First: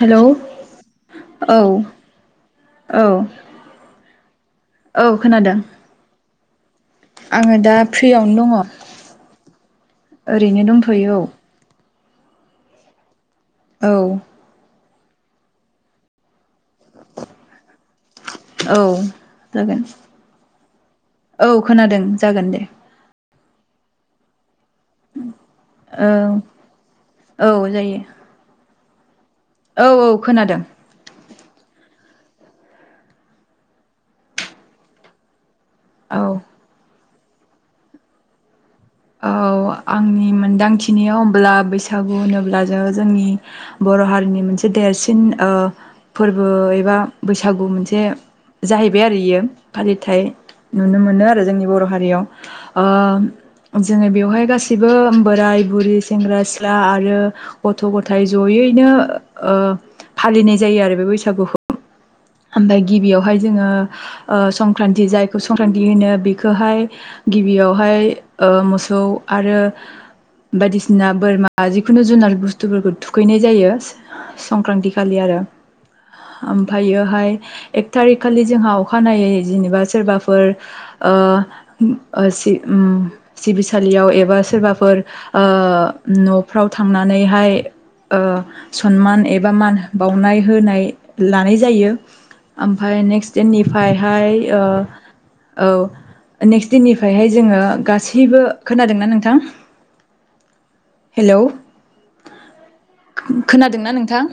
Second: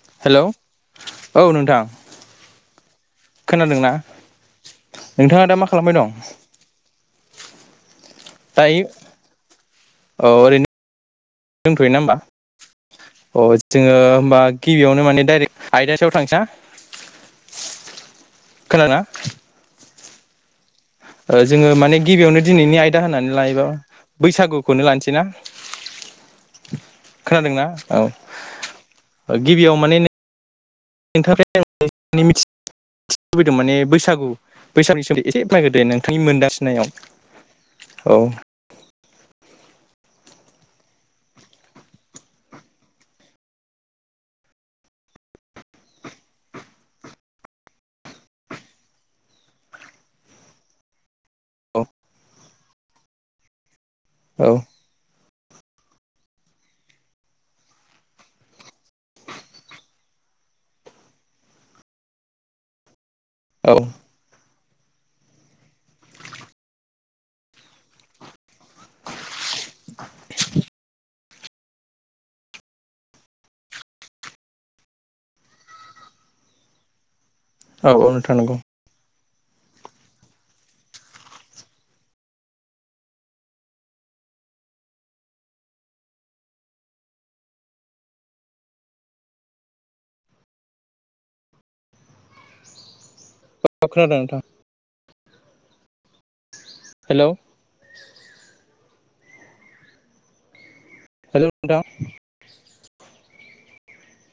हेल' औ। हेलौ औ नोंथां औ खोनादोंना औ नोंथाङा दा खोनादों मा खालामबाय दं आङो दा फ्रियावनो दङ दायो ओरैनो दंथ'यो औ। थयो ना होमबा अ औ जोङो होमबा गिबियावनो माने डाइरेक्ट आयदासायाव थां सां औ खोनादोंना जागोन। ओ औ जोङो माने खोनादों गिबियावनो जागोन दे दिनैनि आयदा होनानै लायोबा बैसागु खौनो लानोसै ना औ खोनादोंना औ औ औ खोनादों। नोंथांफ्राय [inaudible] आं माने मिथि [inaudible] लुबैदों माने बैसागु बैसागुनि सोमोन्दै एसे फोरमायदो दे नोंथांनि औ मोनदांथिनायाव औ औ आंनि मोनदांथिनियाव होमब्ला बैसागु होनोब्ला जोङो जोंनि ब बर' हारिनि मोनसे देरसिन ओ फोरबो एबा बैसागु मोनसे जाहैबाय आरो इयो फालिथाय नुनो मोनो जोंनि औ बर' हारियाव ओ जोङो बेवहाय औ गासिबो बोराय बुरि सेंग्रा सिख्ला आरो गथ' गथाइ जयैनो ओ फालिनाय जायो आरो बे बैसागुखौ ओमफ्राय गिबियावहाय जोङो औ ओ सं क्रान्ति जायखौ संक्रान्ति होनो बेखौहाय गिबियावहाय ओ मोसौ आरो बायदिसिना बोरमा जिखुनु जुनार बुस्थुफोरखौ थुखैनाय जायो संक्रान्ति खालि आरो ओमफ्रायोहाय औ एक थारिक नोंथां खालि नंगौ जोंहा अखानायै जेनोबा सोरबाफोर ओ सि उम सिबिसालियाव एबा सोरबाफोर ओ न'फ्राव थांनानैहाय ओ सनमान एबा मान बावनाय होनाय लानाय जायो ओमफ्राय नेक्स्ट दिन खोनादों निफ्रायहाय नोंथां ओ औ नेक्स्ट हेलौ देननिफ्रायहाय जोङो गासै खोनादोंना नोंथां? हेलौ हेल' नोंथां खोनादोंना नोंथां?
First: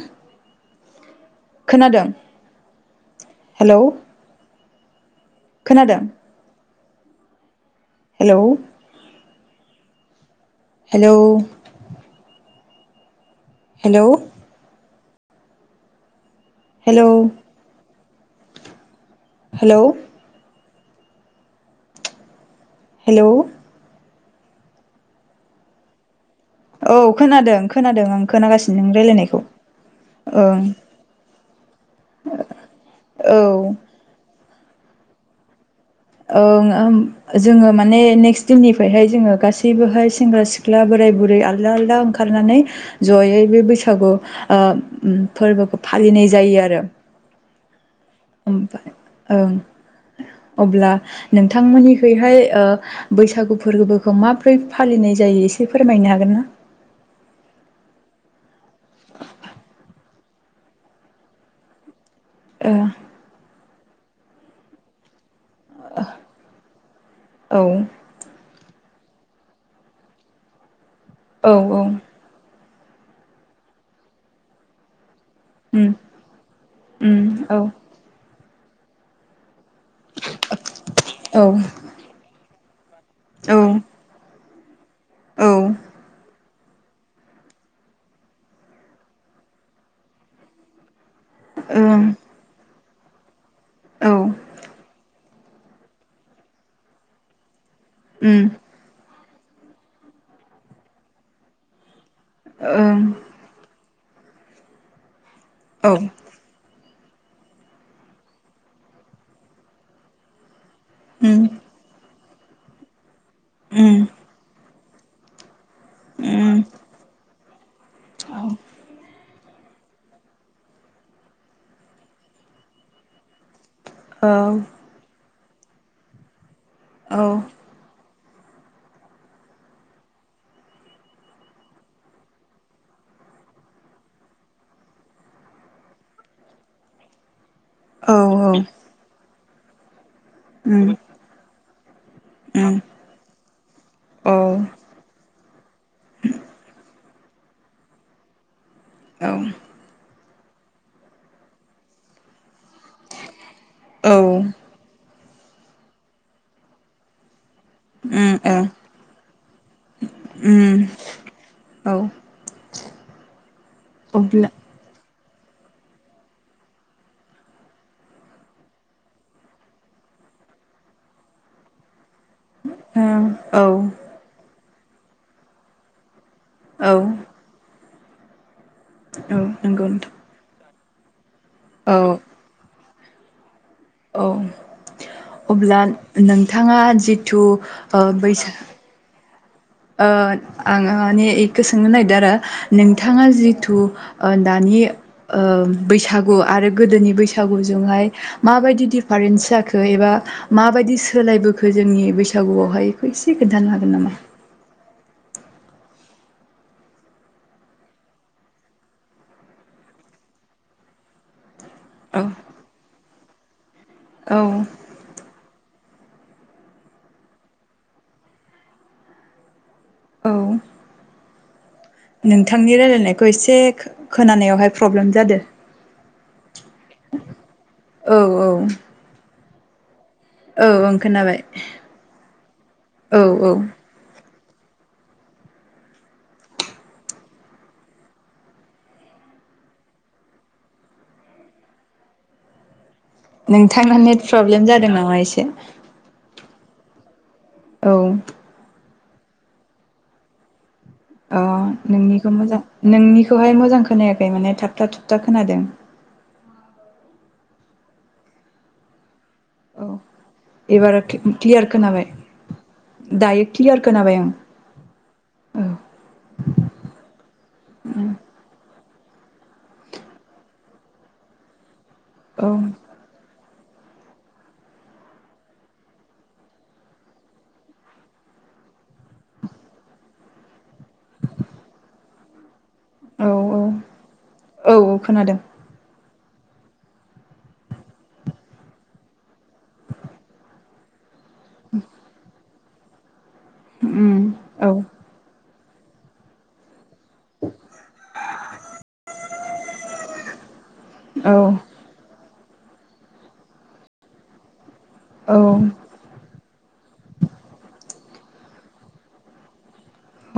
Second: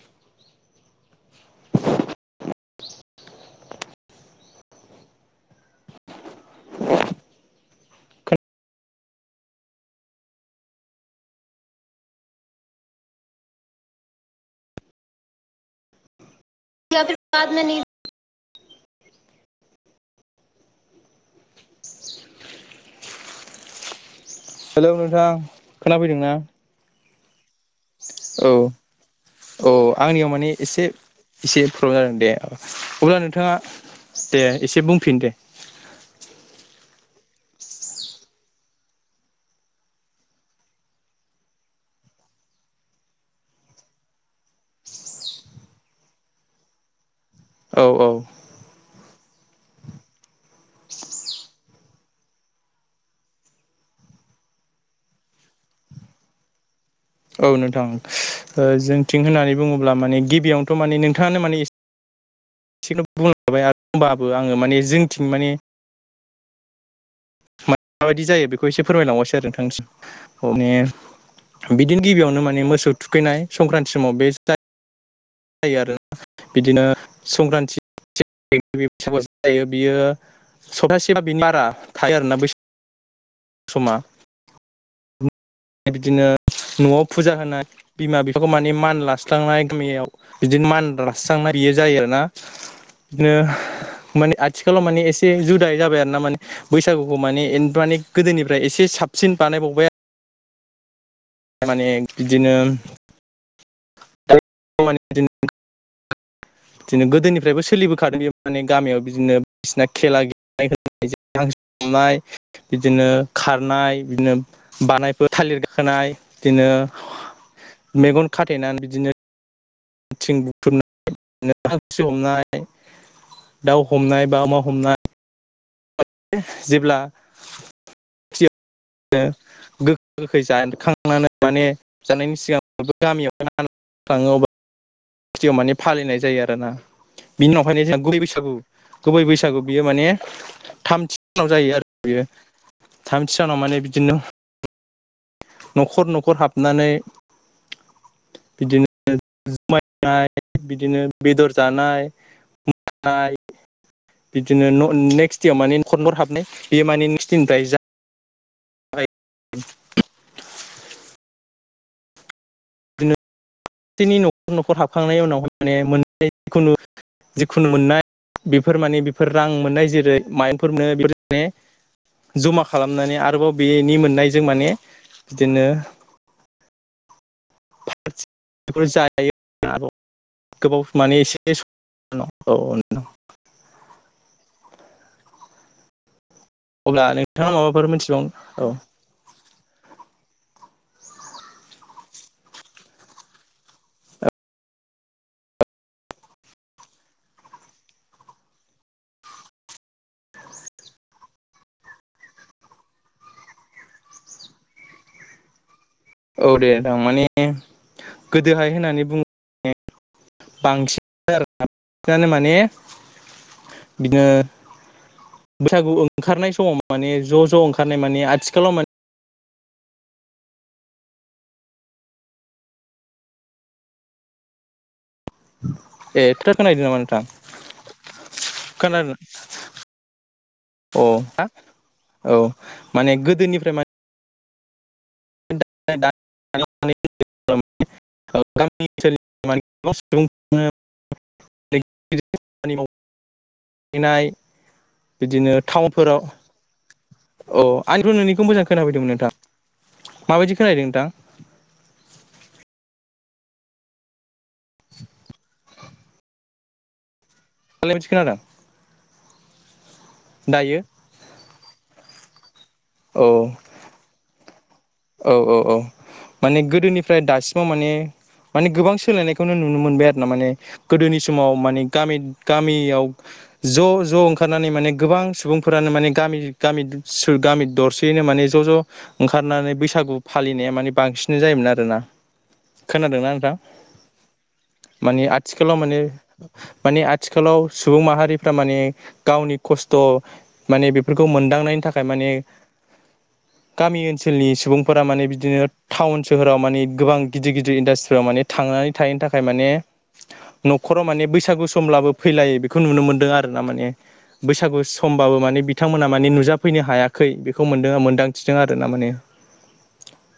खोनादों? [unintelligible] हेल' खोनादों? Hello hello hello hello [unintelligible] hello [inaudible] hello hello नोंथां खोनाफैदों ना? औ खोनादों खोनादों आं खोनागासिनो नों रायलायनायखौ। औ आंनियाव ओ माने एसे एसे प्रब्लेम जादों दे अब्ला औ नोंथाङा दे एसे बुंफिन दे। ओं जोङो माने नेक्स्ट दिननिफ्रायहाय जोङो गासैबोहाय सेंग्रा सिख्ला बोर बोराय बुरै आलदा आलदा ओंखारनानै जयै बे बैसागु ओ फोरबोखौ फा फालिनाय जायो आरो। औ ओमफा ओं अब्ला नोंथांमोननिखैहाय बैसागु फोरबोखौ माब्रै फालि नै जायो एसे फोरमायनो हागोन ना? [inaudible] औ नोंथां जोंथिं होननानै बुङोब्ला माने गिबियावनोथ' माने नोंथाङानो माने एसे एसेनो [unintelligible] होमबाबो आङो माने जोंथिं माने [inaudible] ओ माबायदि जायो बेखौ एसे फोरमायलांबावासै आरो नोंथांनिसिम अने औ औ बिदिनो गिबियावनो माने मोसौ थुखैनाय संक्रान्ति समाव बे जा जायो उम आरो बिदिनो उम औ संक्रान्ति [unintelligible] जायो बियो सप्तासे बा बिनि औ बारा थायो आरोना बै औ समा। औ बिदिनो न'आव फुजा होनाय बिमा बिफाखौ माने मान लास्लांनाय गामियाव बिदिनो मान ला सांना बियो जायो ओं आरोना बिदिनो औ माने आथिखालाव माने एसे से जुदाय जाबाय आरो ना माने बैसागुखौ माने माने उम गोदोनिफ्राय एसे साबसिन बानायबावबाय आरो। माने बिदिनो ओं [unintelligible] [inaudible] बिदिनो गोदोनिफ्रायबो सोलिबोखादों बे माने गामियाव बिदिनो सिना खेला [unintelligible] उम उम बानायफोर थालिर गाखोनाय उम बिदिनो मेगन औ खाथेनानै बिदिनो [unintelligible] दाउ हमनाय बा औ अमा हमनाय जेब्ला औ गो गोखै जाखांनानै माने जानायनि सिगां गामियाव [unintelligible] थाङो स्थियाव माने फालिनाय जायो आरोना बिनि नखानायै जोंहा गुबै औ बैसागु गुबै बैसा सागु बियो माने उम उम औ थामथि सानाव जायो आरो बियो थामथि सानाव माने बिदिनो औ न'खर न'खर हाबनानै बिदिनो औ। जुमायनाय बिदिनो बेदर जानाय [unintelligible] ओ बिदिनो न नेक्स्ट माने न'खर नख'र हाबनाय बेयो माने नेक्सट दिननिफ्राय उम ओ जागायो उम औ। [unintelligible] अब्ला जिखुनु मोननाय बेफोर माने बेफोर रां मोननाय जेरै माइंफोर मोनो बेफोर माने जमा औ खालामनानै आरोबाव बेनि औ मोननायजों माने बिदिनो औ। [inaudible] बेफोर जायो औ आरो नंगौ नोंथां। औ [unintelligible] औ अब्ला नोंथाङा अब्ला जिथु नोंथाङा माबाफोर ओ बैस मिथिबावनो औ ओ आं माने इखौ सोंनो नागिरदों आरो नोंथाङा जिथु ओ दानि ओ बैसागु आरो गोदोनि बैसागु जोंहाय माबायदि दिफारेन्स जाखो खो एबा माबायदि सोलायबोखो जोंनि बैसागुआवहाय बेखौ एसे खोन्थानो हागोन नामा? औ दे ओनथां माने गोदोहाय होननानै बुङो बांसिन आरो ना औ बांसिनानो माने बिदिनो औ बैसागु ओंखारनाय समाव माने ज' ज' ओंखारनाय माने आथिखालाव औ नोंथांनि रायलायनायखौ एसे खोनानायावहाय प्रब्लेम जादो। [unintelligible] अ औ औ औ ओं खोनाबाय। हा अ माने औ औ गोदोनिफ्राय मा [unintelligible] [unintelligible] नोंथांना नेट फैनाय प्रब्लेम जादों नामा एसे बिदिनो टाउनफोराव अ आंथ औ नोंनिखौ मोजां खोनाफै दोंमोन नोंथां माबायदि खोनाहैदों नोंथां अ नोंनिखौ मोजां नोंनिखौहाय मोजां खोनायाखै माने थाबथा थुबथा खोनादों दालाय मादि खोनादों? औ दायो एबार क्लियार खोनाबाय औ दायो क्लियार खोनाबाय आं औ औ औ माने गोदोनिफ्राय दासिमाव माने माने गोबां सोलायनायखौनो नुनो मोनबाय आरो ना माने गोदोनि समाव माने गामि औ गामियाव ज' ज' ओंखारनानै माने गोबां सुबुंफोरानो माने गामि गामि गामि दरसेयैनो माने ज' ज' ज' ओंखारनानै बैसागु फालिनाया माने बांसिन जायोमोन आरोना औ खोनादोंना नोंथां औ औ माने खोनादों आथिखालाव माने माने आथिखालाव सुबुं माहारिफ्रा माने गावनि खस्थ' माने बे फोरखौ मोनदांनायनि थाखाय माने गामि उम ओनसोलनि औ सुबुं बिदिनो टाउन सोहोराव माने गोबां गिदिर गिदिर इन्डास्ट्रिआव माने थांनानै थाहैनो थाखाय माने न'खराव माने औ बैसागु समब्लाबो फैलायै बेखौ नुनो मोनदों आरो ना माने बैसागु समबाबो औ माने बिथांमोना माने नुजाफैनो हायाखै बेखौ मोनदों मोनदांथि थिदों आरो ना माने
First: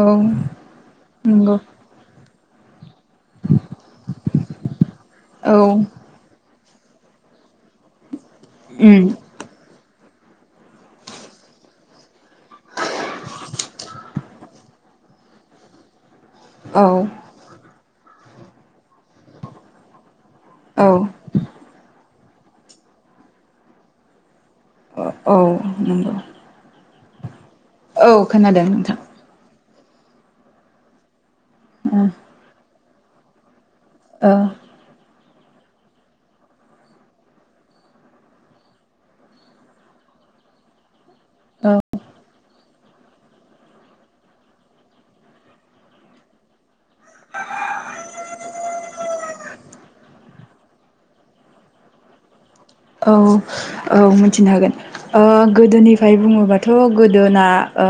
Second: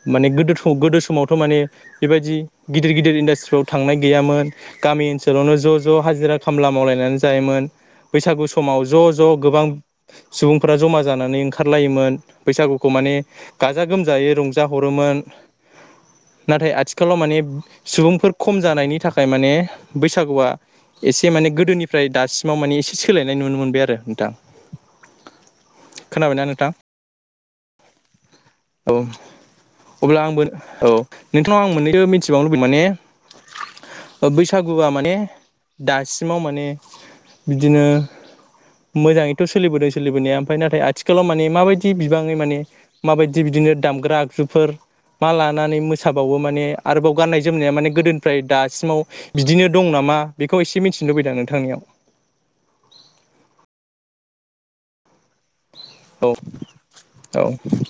औ माने गोदो गोदोथ समावथ' नंगौ माने बेबायदि गिदिर गिदिर इन्डास्ट्रिआव थांनाय गैयामोन गामि ओनसोलावनो औ ज' ज' हाजिरा खामला मावलायनानै जायोमोन बैसागु समाव उम ज' ज' गोबां सुबुंफोरा जमा जानानै ओंखारलायोमोन बैसागुखौ माने गाजा गोमजा जायै रंजा हरोमोन नाथाय औ आथिखालाव माने सुबुंफोर खम जानायनि थाखाय माने बैसागुआ एसे माने गोदोनिफ्राय दा सिमाव माने एसे सोलायनाय नुनो मोनबाय आरो नोंथां औ नंगौ खोनाबायना नोंथां औ खोनादों औ नोंथां अब्ला आंबो औ नोंथांनाव आं मोन्नैसो मिथिबावनो लुबैदों माने औ बैसागुआ माने दासिमाव माने बिदिनो मोजाङैथ' सोलिबोदों सोलिबोनाया ओमफ्राय नाथाय आथिखालाव माने औ माबायदि बिबाङै माने माबायदि दि बिदिनो दामग्रा आगजुफोर मा लानानै मोसाबावो माने आरोबाव गाननाय जोमनाया माने गोदोनिफ्राय दासिमाव बिदिनो दं नामा? मा बेखौ एसे मिथिनो लुबैदों आं नोंथांनियाव औ। औ मिथिनो हागोन ओ गोदोनिफ्राय औ बुङोबाथ' औ गोदोना ओ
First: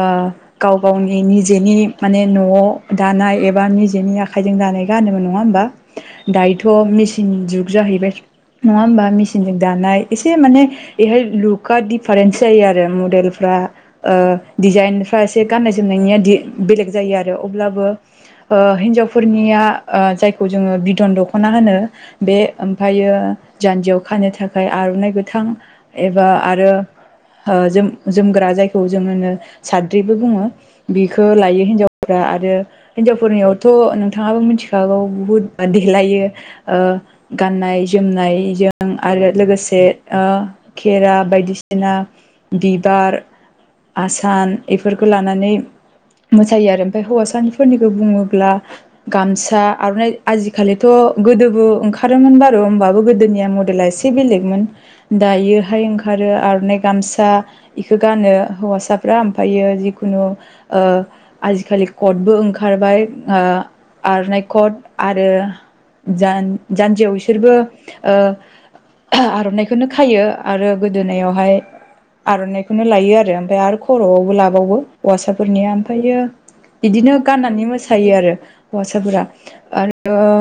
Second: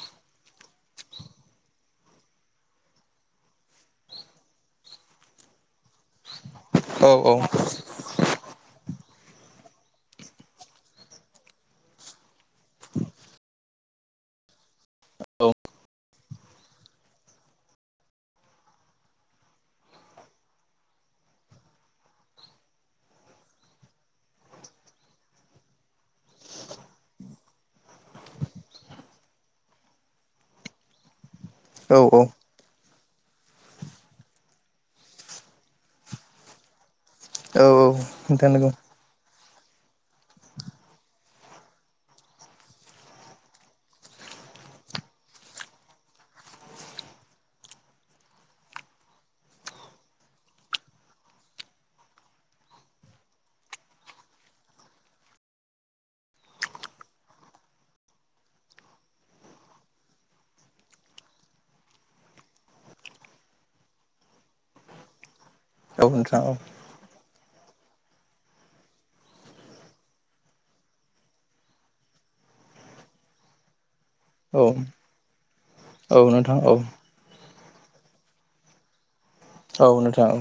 गाव गावनि निजेनि माने न'आव दानाय एबा निजेनि आखाइजों दानाय गाननोमोन नङा होमबा बा। दायोथ' मेचिन औ जुग जाहैबाय नङा होमबा मेचिनजों दानाय एसे माने बेहाय लुकआ डिफारेन्स जायो आरो मडेलफ्रा ओ डिजाइन फ्रा एसे गान्नाय जोमनायनिया। बेलेग जायो आरो अब्लाबो ओ हिनजावफोरनिया ओ जायखौ जोङो बिदन दख'ना। होनो बे ओमफ्रायो जान्जियाव खानो थाखाय आर'नाइ गोथां। एबा आरो। जोमग्रा जायखौ जोङो साद्रिबो बुङो बेखौ। खौ लायो औ हिनजावफ्रा आरो। हिन्जावफोरनियावथ' नोंथाङाबो मिथिखागौ बुहुत देलायो। गाननाय औ नोंथां नंगौ जोमनायजों आरो लोगोसे। खेरा बायदिसिना बिबार। आसान बेफोरखौ लानानै। मोसायो आरो ओमफ्राय हौवासानिफोरनिखौ बुङोब्ला गामसा आर'नाइ आजिखालिथ' गोदोबो ओंखारोमोन बारू होमबाबो गोदोनिया मदेला एसे बेलेगमोन दायोहाय ओंखारो आर'नाइ गामसा बेखौ गानो हौवासाफ्रा ओमफ्रायो जिखुनु आजिखालि कटबो ओंखारबाय आरनाइ कट आरो औ जा नोंथां औ जानजियाव बिसोरबो आर'नाइखौनो। खायो आरो गोदोनायावहाय आर'नाइखौनो लायो आरो ओमफ्राय आरो खर'आवबो लाबावो हौवासाफोरनि ओमफ्रायो औ नोंथां औ बिदिनो गाननानै मो सायो आरो हौवासाफोरा औ आरो नोंथां औ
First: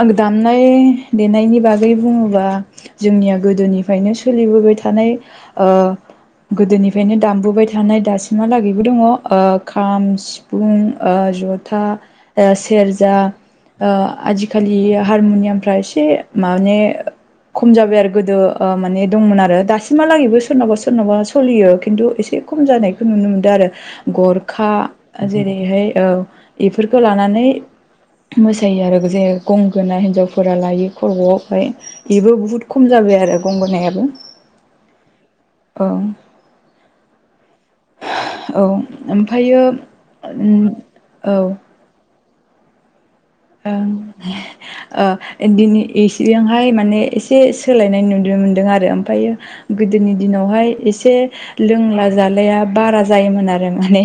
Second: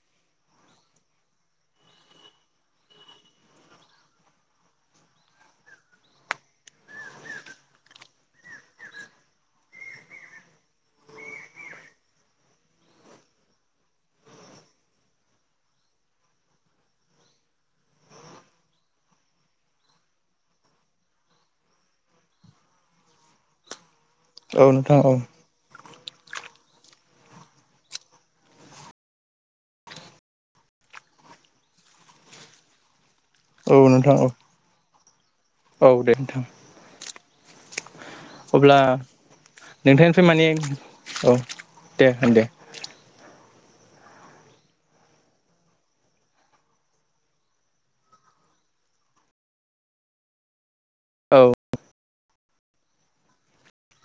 आं दामनाय देनायनि बागै बुङोबा जोंनिया गोदोनिफ्रायनो सोलिबोबाय थानाय गोदोनिफ्रायनो दामबोबाय थानाय दासिमहालागैबो दङ खाम सिफुं जथा ओ सेरजा ओ आजिखालि हारमुनियामफ्रा एसे माने खम जाबाय आरो गोदो ओ माने दंमोन आरो दासिमहालागैबो सोरनावबा सोरनावबा सलियो खिन्थु एसे खम जानायखौ नु मोनदों आरो गरखा औ नोंथां औ जेरैहाय औ बेफोरखौ लानानै मोसायो आरो जे गंगोना हिनजावफोरा लायो खरब'आवहाय बेबो बुहुत खम जाबाय आरो औ गंगोनायाबो नोंथां औ औ दे नोंथां औ अब्ला ओमफ्रायो नोंथांनिफ्राय माने औ दे दे ओ दिनै इसेयावहाय माने एसे सोलायनाय नुनो मोनदों आरो ओमफ्रायो गोदोनि दिनावहाय एसे औ लोंला जालाया‌ बारा जायोमोन आरो माने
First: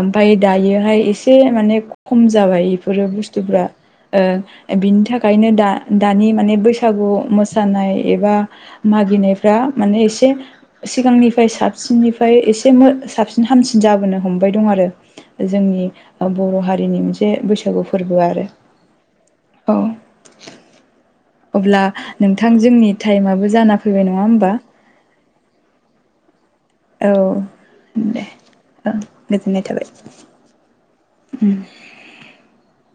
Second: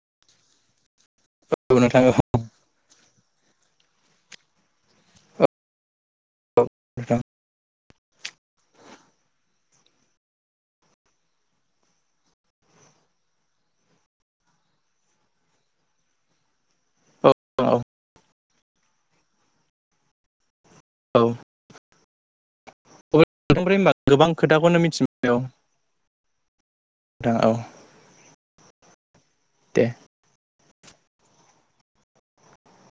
ओमफ्राय दायोहाय से माने नोंथां औ खम जाबाय बेफोर बुस्थुआ बुस्थुफ्रा ओ बिनि थाखायनो दा दानि माने औ बैसागु नोंथां मोसानाय एबा मागिनायफ्रा माने एसे सिगांनिफ्राय साबसिननिफ्राय एसे साबसिन हामसिन जाबोनो हमबाय दं आरो जोंनि बर' हारिनि मोनसे औ औ अब्ला बैसागु फोरबो आरो औ अब्ला नोंथां जोंनि टाइम आबो जाना नोंथांनिफ्राय होनबा फैबाय नङा गोबां होमबा? खोथाखौनो मिथिबाय औ औ दे औ गोजोननाय दे थाबाय उम [inaudible]